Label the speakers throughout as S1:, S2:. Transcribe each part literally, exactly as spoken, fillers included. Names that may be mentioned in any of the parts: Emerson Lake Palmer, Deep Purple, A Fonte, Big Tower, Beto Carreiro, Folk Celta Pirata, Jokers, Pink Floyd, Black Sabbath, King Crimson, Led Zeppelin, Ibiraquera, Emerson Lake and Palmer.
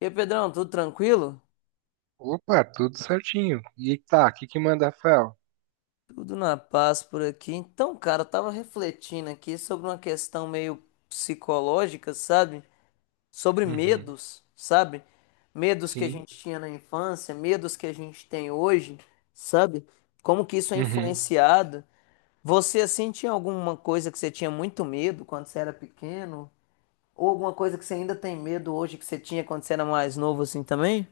S1: E aí, Pedrão, tudo tranquilo?
S2: Opa, tudo certinho. E tá, o que que manda, Rafael?
S1: Tudo na paz por aqui. Então, cara, eu tava refletindo aqui sobre uma questão meio psicológica, sabe? Sobre
S2: Uhum,
S1: medos, sabe? Medos que a
S2: sim.
S1: gente tinha na infância, medos que a gente tem hoje, sabe? Como que isso é
S2: Uhum.
S1: influenciado? Você, assim, tinha alguma coisa que você tinha muito medo quando você era pequeno? Ou alguma coisa que você ainda tem medo hoje que você tinha quando você era mais novo, assim, também?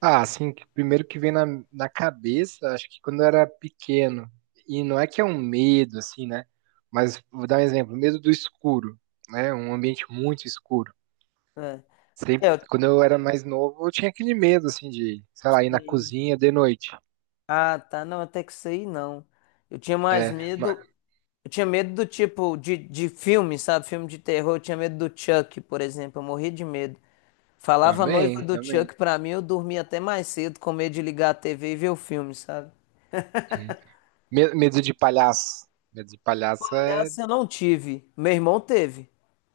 S2: Ah, assim, que primeiro que vem na, na cabeça, acho que quando eu era pequeno, e não é que é um medo, assim, né? Mas vou dar um exemplo, medo do escuro, né? Um ambiente muito escuro.
S1: É,
S2: Sempre,
S1: É, eu
S2: quando eu era mais novo, eu tinha aquele medo, assim, de, sei lá, ir na
S1: tenho.
S2: cozinha de noite.
S1: Ah, tá. Não, até que isso aí não. Eu tinha mais
S2: É, mas,
S1: medo. Eu tinha medo do tipo de, de filme, sabe? Filme de terror. Eu tinha medo do Chuck, por exemplo. Eu morria de medo. Falava a noiva
S2: também,
S1: do
S2: também.
S1: Chuck pra mim, eu dormia até mais cedo, com medo de ligar a T V e ver o filme, sabe?
S2: Uhum. Me- Medo de palhaço. Medo de palhaço é...
S1: Palhaço eu não tive. Meu irmão teve.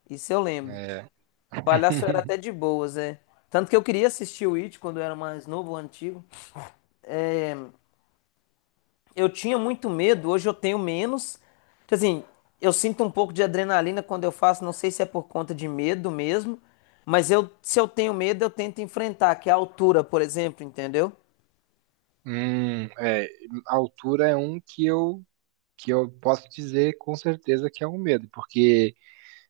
S1: Isso eu lembro.
S2: é.
S1: Palhaço eu era até de boas, é. Tanto que eu queria assistir o It quando eu era mais novo, o antigo. É, eu tinha muito medo, hoje eu tenho menos. Tipo assim, eu sinto um pouco de adrenalina quando eu faço, não sei se é por conta de medo mesmo, mas eu, se eu tenho medo, eu tento enfrentar, que é a altura, por exemplo, entendeu?
S2: Hum, é, a altura é um que eu que eu posso dizer com certeza que é um medo, porque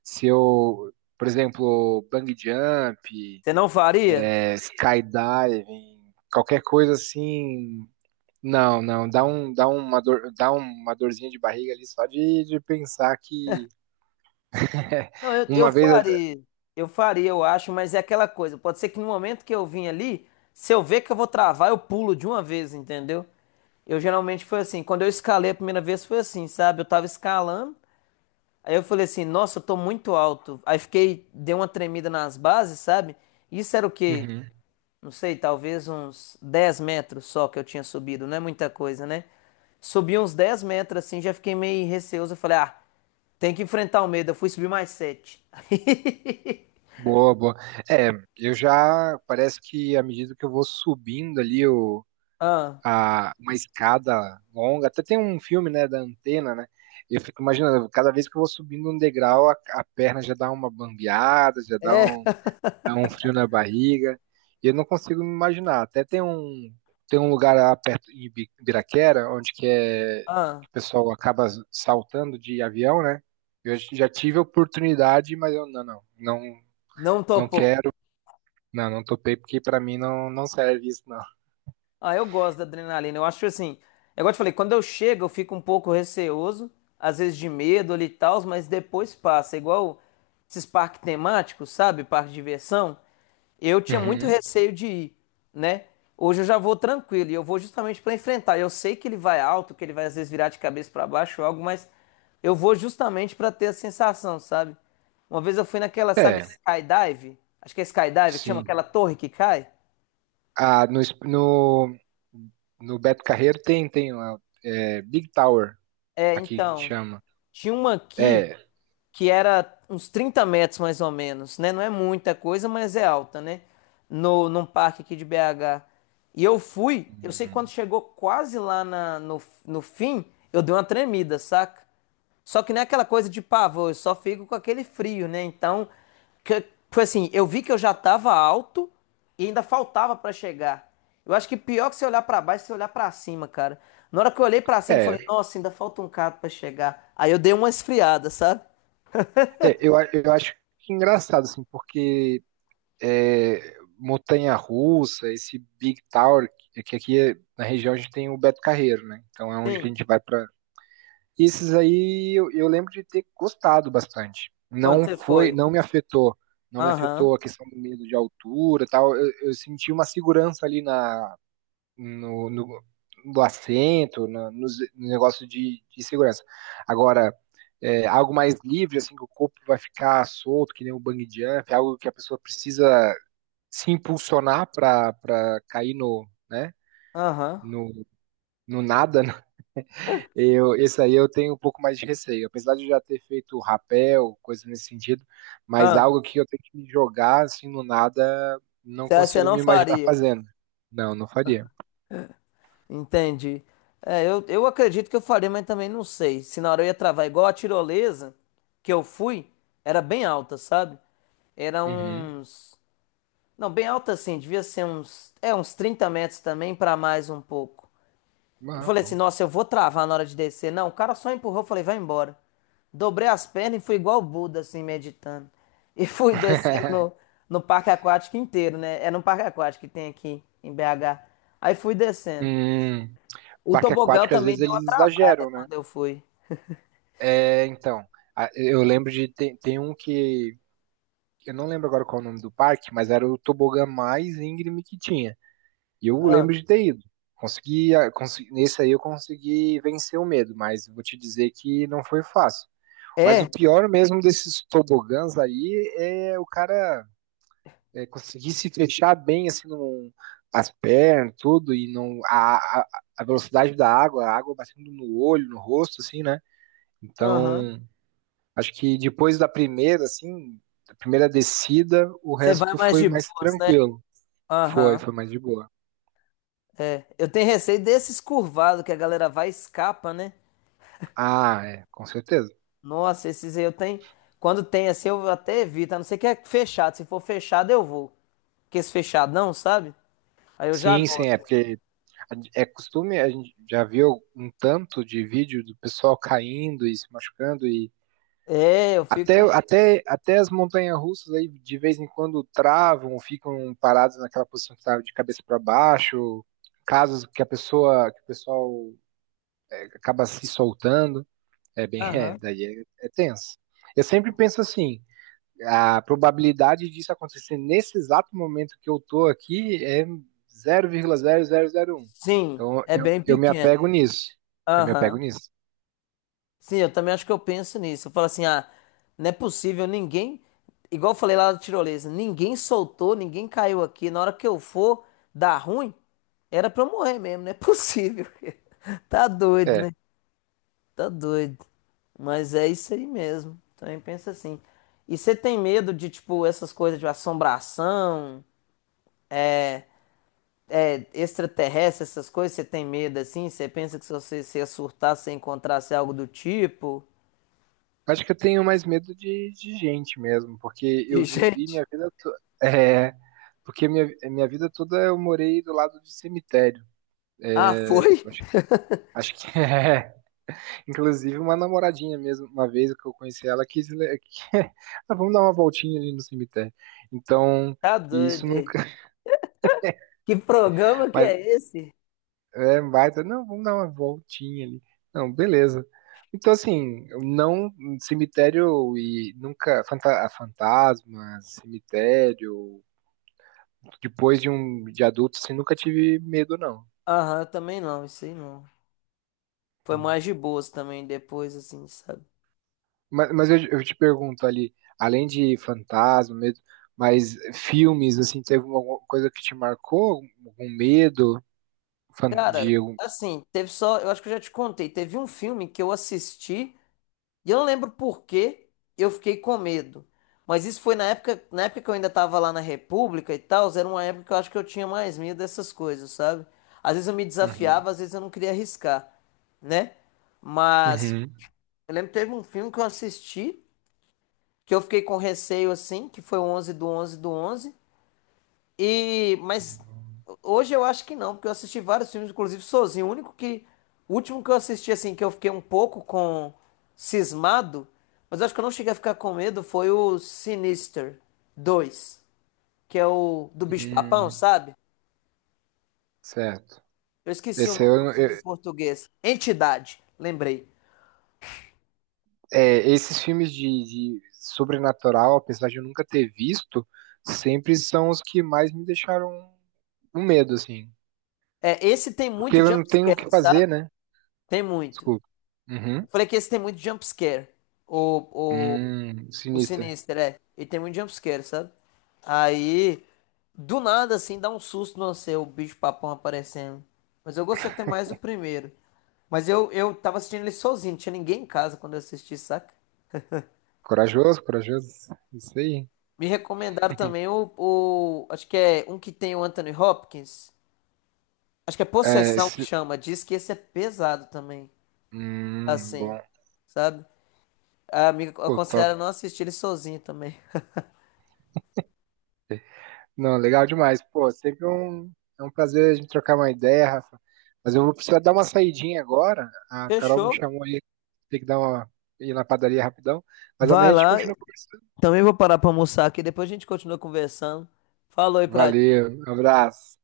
S2: se eu, por exemplo, bungee jump,
S1: Você não faria?
S2: é, skydiving, qualquer coisa assim, não, não, dá um, dá uma dor, dá uma dorzinha de barriga ali só de, de pensar que.
S1: Não, eu, eu
S2: Uma vez.
S1: faria. Eu faria, eu acho, mas é aquela coisa. Pode ser que no momento que eu vim ali, se eu ver que eu vou travar, eu pulo de uma vez, entendeu? Eu geralmente foi assim. Quando eu escalei a primeira vez, foi assim, sabe? Eu tava escalando. Aí eu falei assim, nossa, eu tô muito alto. Aí fiquei, dei uma tremida nas bases, sabe? Isso era o quê?
S2: Uhum.
S1: Não sei, talvez uns dez metros só que eu tinha subido, não é muita coisa, né? Subi uns dez metros assim, já fiquei meio receoso. Eu falei, ah, tem que enfrentar o medo. Eu fui subir mais sete.
S2: Boa, boa. É, eu já, parece que à medida que eu vou subindo ali
S1: Ah,
S2: a, uma escada longa. Até tem um filme, né, da antena, né? Eu fico imaginando, cada vez que eu vou subindo um degrau, a, a perna já dá uma bambeada, já dá
S1: é,
S2: um, dá um frio na barriga. E eu não consigo me imaginar. Até tem um, tem um lugar lá perto em Ibi- Ibiraquera, onde que é
S1: ah,
S2: que o pessoal acaba saltando de avião, né? Eu já tive a oportunidade, mas eu não, não, não,
S1: não
S2: não
S1: topou.
S2: quero, não, não topei porque para mim não, não serve isso, não.
S1: Ah, eu gosto da adrenalina. Eu acho assim, é igual eu te falei, quando eu chego, eu fico um pouco receoso, às vezes de medo ali e tal, mas depois passa. É igual esses parques temáticos, sabe? Parque de diversão. Eu tinha muito
S2: Uhum.
S1: receio de ir, né? Hoje eu já vou tranquilo e eu vou justamente para enfrentar. Eu sei que ele vai alto, que ele vai às vezes virar de cabeça para baixo ou algo, mas eu vou justamente para ter a sensação, sabe? Uma vez eu fui naquela, sabe,
S2: É,
S1: skydive? Acho que é skydive que chama
S2: sim.
S1: aquela torre que cai.
S2: Ah, no, es- no, no Beto Carreiro tem, tem lá, é, Big Tower,
S1: É,
S2: aqui que
S1: então.
S2: chama.
S1: Tinha uma aqui,
S2: É,
S1: que era uns trinta metros mais ou menos, né? Não é muita coisa, mas é alta, né? No, num parque aqui de B H. E eu fui, eu sei que quando chegou quase lá na- no, no fim, eu dei uma tremida, saca? Só que não é aquela coisa de pavor, eu só fico com aquele frio, né? Então, que, foi assim, eu vi que eu já tava alto e ainda faltava pra chegar. Eu acho que pior que você olhar pra baixo, você olhar pra cima, cara. Na hora que eu olhei pra cima, eu falei,
S2: é,
S1: nossa, ainda falta um bocado pra chegar. Aí eu dei uma esfriada, sabe?
S2: é, eu, a- eu acho que engraçado, assim, porque é, montanha-russa, esse Big Tower, que que aqui é- na região a gente tem o Beto Carreiro, né? Então é onde que a
S1: Sim,
S2: gente vai para. Esses aí eu, eu lembro de ter gostado bastante.
S1: quando
S2: Não
S1: você
S2: foi,
S1: foi.
S2: não me afetou, não me
S1: Aham,
S2: afetou a questão do medo de altura, e tal. Eu, eu senti uma segurança ali na no, no, do assento, na- nos, no negócio de, de segurança. Agora, é, algo mais livre, assim, que o corpo vai ficar solto, que nem um bang jump, algo que a pessoa precisa se impulsionar para para cair no, né,
S1: aham.
S2: no, no nada, né? Eu, esse aí eu tenho um pouco mais de receio, apesar de eu já ter feito rapel, coisa nesse sentido, mas
S1: Ah,
S2: algo que eu tenho que me jogar, assim, no nada, não
S1: você você
S2: consigo
S1: não
S2: me imaginar
S1: faria.
S2: fazendo. Não, não faria.
S1: Entendi. É, eu, eu acredito que eu faria, mas também não sei. Se na hora eu ia travar, igual a tirolesa que eu fui, era bem alta, sabe? Era
S2: Uhum.
S1: uns. Não, bem alta assim, devia ser uns. É, uns trinta metros também, pra mais um pouco. Eu
S2: Ah,
S1: falei assim,
S2: bom.
S1: nossa, eu vou travar na hora de descer. Não, o cara só empurrou, eu falei, vai embora. Dobrei as pernas e fui igual o Buda, assim, meditando. E fui descendo no, no parque aquático inteiro, né? É no parque aquático que tem aqui em B H. Aí fui descendo.
S2: Hum,
S1: O
S2: Parque
S1: tobogão
S2: aquático, às
S1: também
S2: vezes
S1: deu
S2: eles
S1: uma travada
S2: exageram, né?
S1: quando eu fui.
S2: É, então, a- eu lembro de. Tem, tem um que. Eu não lembro agora qual é o nome do parque, mas era o tobogã mais íngreme que tinha. E eu
S1: Ah.
S2: lembro de ter ido. Consegui, a- consi- nesse aí eu consegui vencer o medo, mas vou te dizer que não foi fácil. Mas o
S1: É?
S2: pior mesmo desses tobogãs aí é o cara. É, conseguisse fechar bem assim num, as pernas, tudo, e não a, a, a velocidade da água, a água batendo no olho, no rosto, assim, né?
S1: Aham.
S2: Então, acho que depois da primeira, assim, da primeira descida, o
S1: Você vai
S2: resto
S1: mais
S2: foi
S1: de
S2: mais
S1: boas, né?
S2: tranquilo. Foi,
S1: Aham,
S2: foi mais de boa.
S1: é. Eu tenho receio desses curvados que a galera vai e escapa, né?
S2: Ah, é, com certeza.
S1: Nossa, esses aí eu tenho. Quando tem assim, eu até evito, a não ser que é fechado. Se for fechado, eu vou. Porque esse fechado não, sabe? Aí eu já
S2: Sim, sim, é
S1: gosto.
S2: porque é costume, a gente já viu um tanto de vídeo do pessoal caindo e se machucando. E
S1: É, eu
S2: Até,
S1: fico.
S2: até, até as montanhas-russas aí de vez em quando travam, ficam paradas naquela posição que estava de cabeça para baixo, casos que a pessoa, que o pessoal acaba se soltando, é bem, é,
S1: Aham.
S2: daí é, é tenso. Eu sempre penso assim, a probabilidade disso acontecer nesse exato momento que eu tô aqui é zero vírgula zero zero zero vírgula um.
S1: Sim,
S2: Então
S1: é
S2: eu,
S1: bem
S2: eu me
S1: pequeno.
S2: apego nisso. Eu me apego
S1: Aham.
S2: nisso.
S1: Sim, eu também acho que eu penso nisso. Eu falo assim, ah, não é possível, ninguém. Igual eu falei lá da tirolesa, ninguém soltou, ninguém caiu aqui. Na hora que eu for dar ruim, era pra eu morrer mesmo, não é possível. Tá doido,
S2: É.
S1: né? Tá doido. Mas é isso aí mesmo. Também pensa assim. E você tem medo de, tipo, essas coisas de assombração, é, extraterrestre, essas coisas? Você tem medo assim? Você pensa que se você se surtar, você encontrasse algo do tipo?
S2: Acho que eu tenho mais medo de, de gente mesmo, porque
S1: De
S2: eu vivi
S1: gente?
S2: minha vida toda. É, porque minha, minha vida toda eu morei do lado de cemitério.
S1: Ah, foi?
S2: Acho, acho que é. Inclusive, uma namoradinha mesmo, uma vez que eu conheci ela, quis. Le- que- ah, vamos dar uma voltinha ali no cemitério. Então,
S1: Tá
S2: e isso
S1: doido. É.
S2: nunca.
S1: Que programa que
S2: Mas
S1: é esse?
S2: é baita. Não, vamos dar uma voltinha ali. Não, beleza. Então, assim, eu não. Cemitério e nunca. fanta- Fantasma, cemitério. depois de um de adulto, assim, nunca tive medo, não.
S1: Aham, também não, isso aí não. Foi
S2: Hum.
S1: mais de boas também depois, assim, sabe?
S2: Mas, mas eu, eu te pergunto ali, além de fantasma, medo, mas filmes, assim, teve alguma coisa que te marcou? Algum medo fan-
S1: Cara,
S2: de algum-
S1: assim, teve só. Eu acho que eu já te contei. Teve um filme que eu assisti. E eu não lembro por que eu fiquei com medo. Mas isso foi na época, na época que eu ainda tava lá na República e tal, era uma época que eu acho que eu tinha mais medo dessas coisas, sabe? Às vezes eu me
S2: Uhum.
S1: desafiava, às vezes eu não queria arriscar, né? Mas
S2: Uhum.
S1: eu lembro que teve um filme que eu assisti, que eu fiquei com receio assim, que foi o onze do onze do onze e, mas hoje eu acho que não, porque eu assisti vários filmes, inclusive sozinho. O único que, o último que eu assisti, assim, que eu fiquei um pouco com cismado, mas eu acho que eu não cheguei a ficar com medo, foi o Sinister dois, que é o do Bicho-Papão,
S2: Hum,
S1: sabe?
S2: certo.
S1: Eu esqueci o
S2: Esse
S1: nome do
S2: eu-
S1: filme em
S2: eu-
S1: português. Entidade, lembrei.
S2: é, esses filmes de, de sobrenatural, apesar de eu nunca ter visto, sempre são os que mais me deixaram um medo, assim.
S1: É, esse tem
S2: Porque
S1: muito
S2: eu
S1: jump
S2: não tenho o que
S1: scare,
S2: fazer,
S1: sabe?
S2: né?
S1: Tem muito.
S2: Desculpa. Uhum.
S1: Eu falei que esse tem muito jump scare. O, o
S2: Hum,
S1: O
S2: sinistra.
S1: Sinistro, é. Ele tem muito jumpscare, sabe? Aí, do nada, assim, dá um susto no você, o bicho papão aparecendo. Mas eu gostei até mais do primeiro. Mas eu, eu, tava assistindo ele sozinho, não tinha ninguém em casa quando eu assisti, saca?
S2: Corajoso, corajoso. Isso aí.
S1: Me recomendaram também o, o. Acho que é um que tem o Anthony Hopkins. Acho que é
S2: É,
S1: Possessão que
S2: esse-
S1: chama. Diz que esse é pesado também.
S2: hum,
S1: Assim,
S2: bom.
S1: sabe? A amiga
S2: Pô, top.
S1: aconselharam não assistir ele sozinho também.
S2: Não, legal demais. Pô, sempre um, é um prazer a gente trocar uma ideia, Rafa. Mas eu vou precisar dar uma saidinha agora. A Carol me
S1: Fechou?
S2: chamou aí, tem que dar uma ir na padaria rapidão. Mas
S1: Vai
S2: amanhã a gente
S1: lá,
S2: continua conversando.
S1: também vou parar para almoçar aqui, depois a gente continua conversando. Falou aí pra ti.
S2: Valeu, abraço.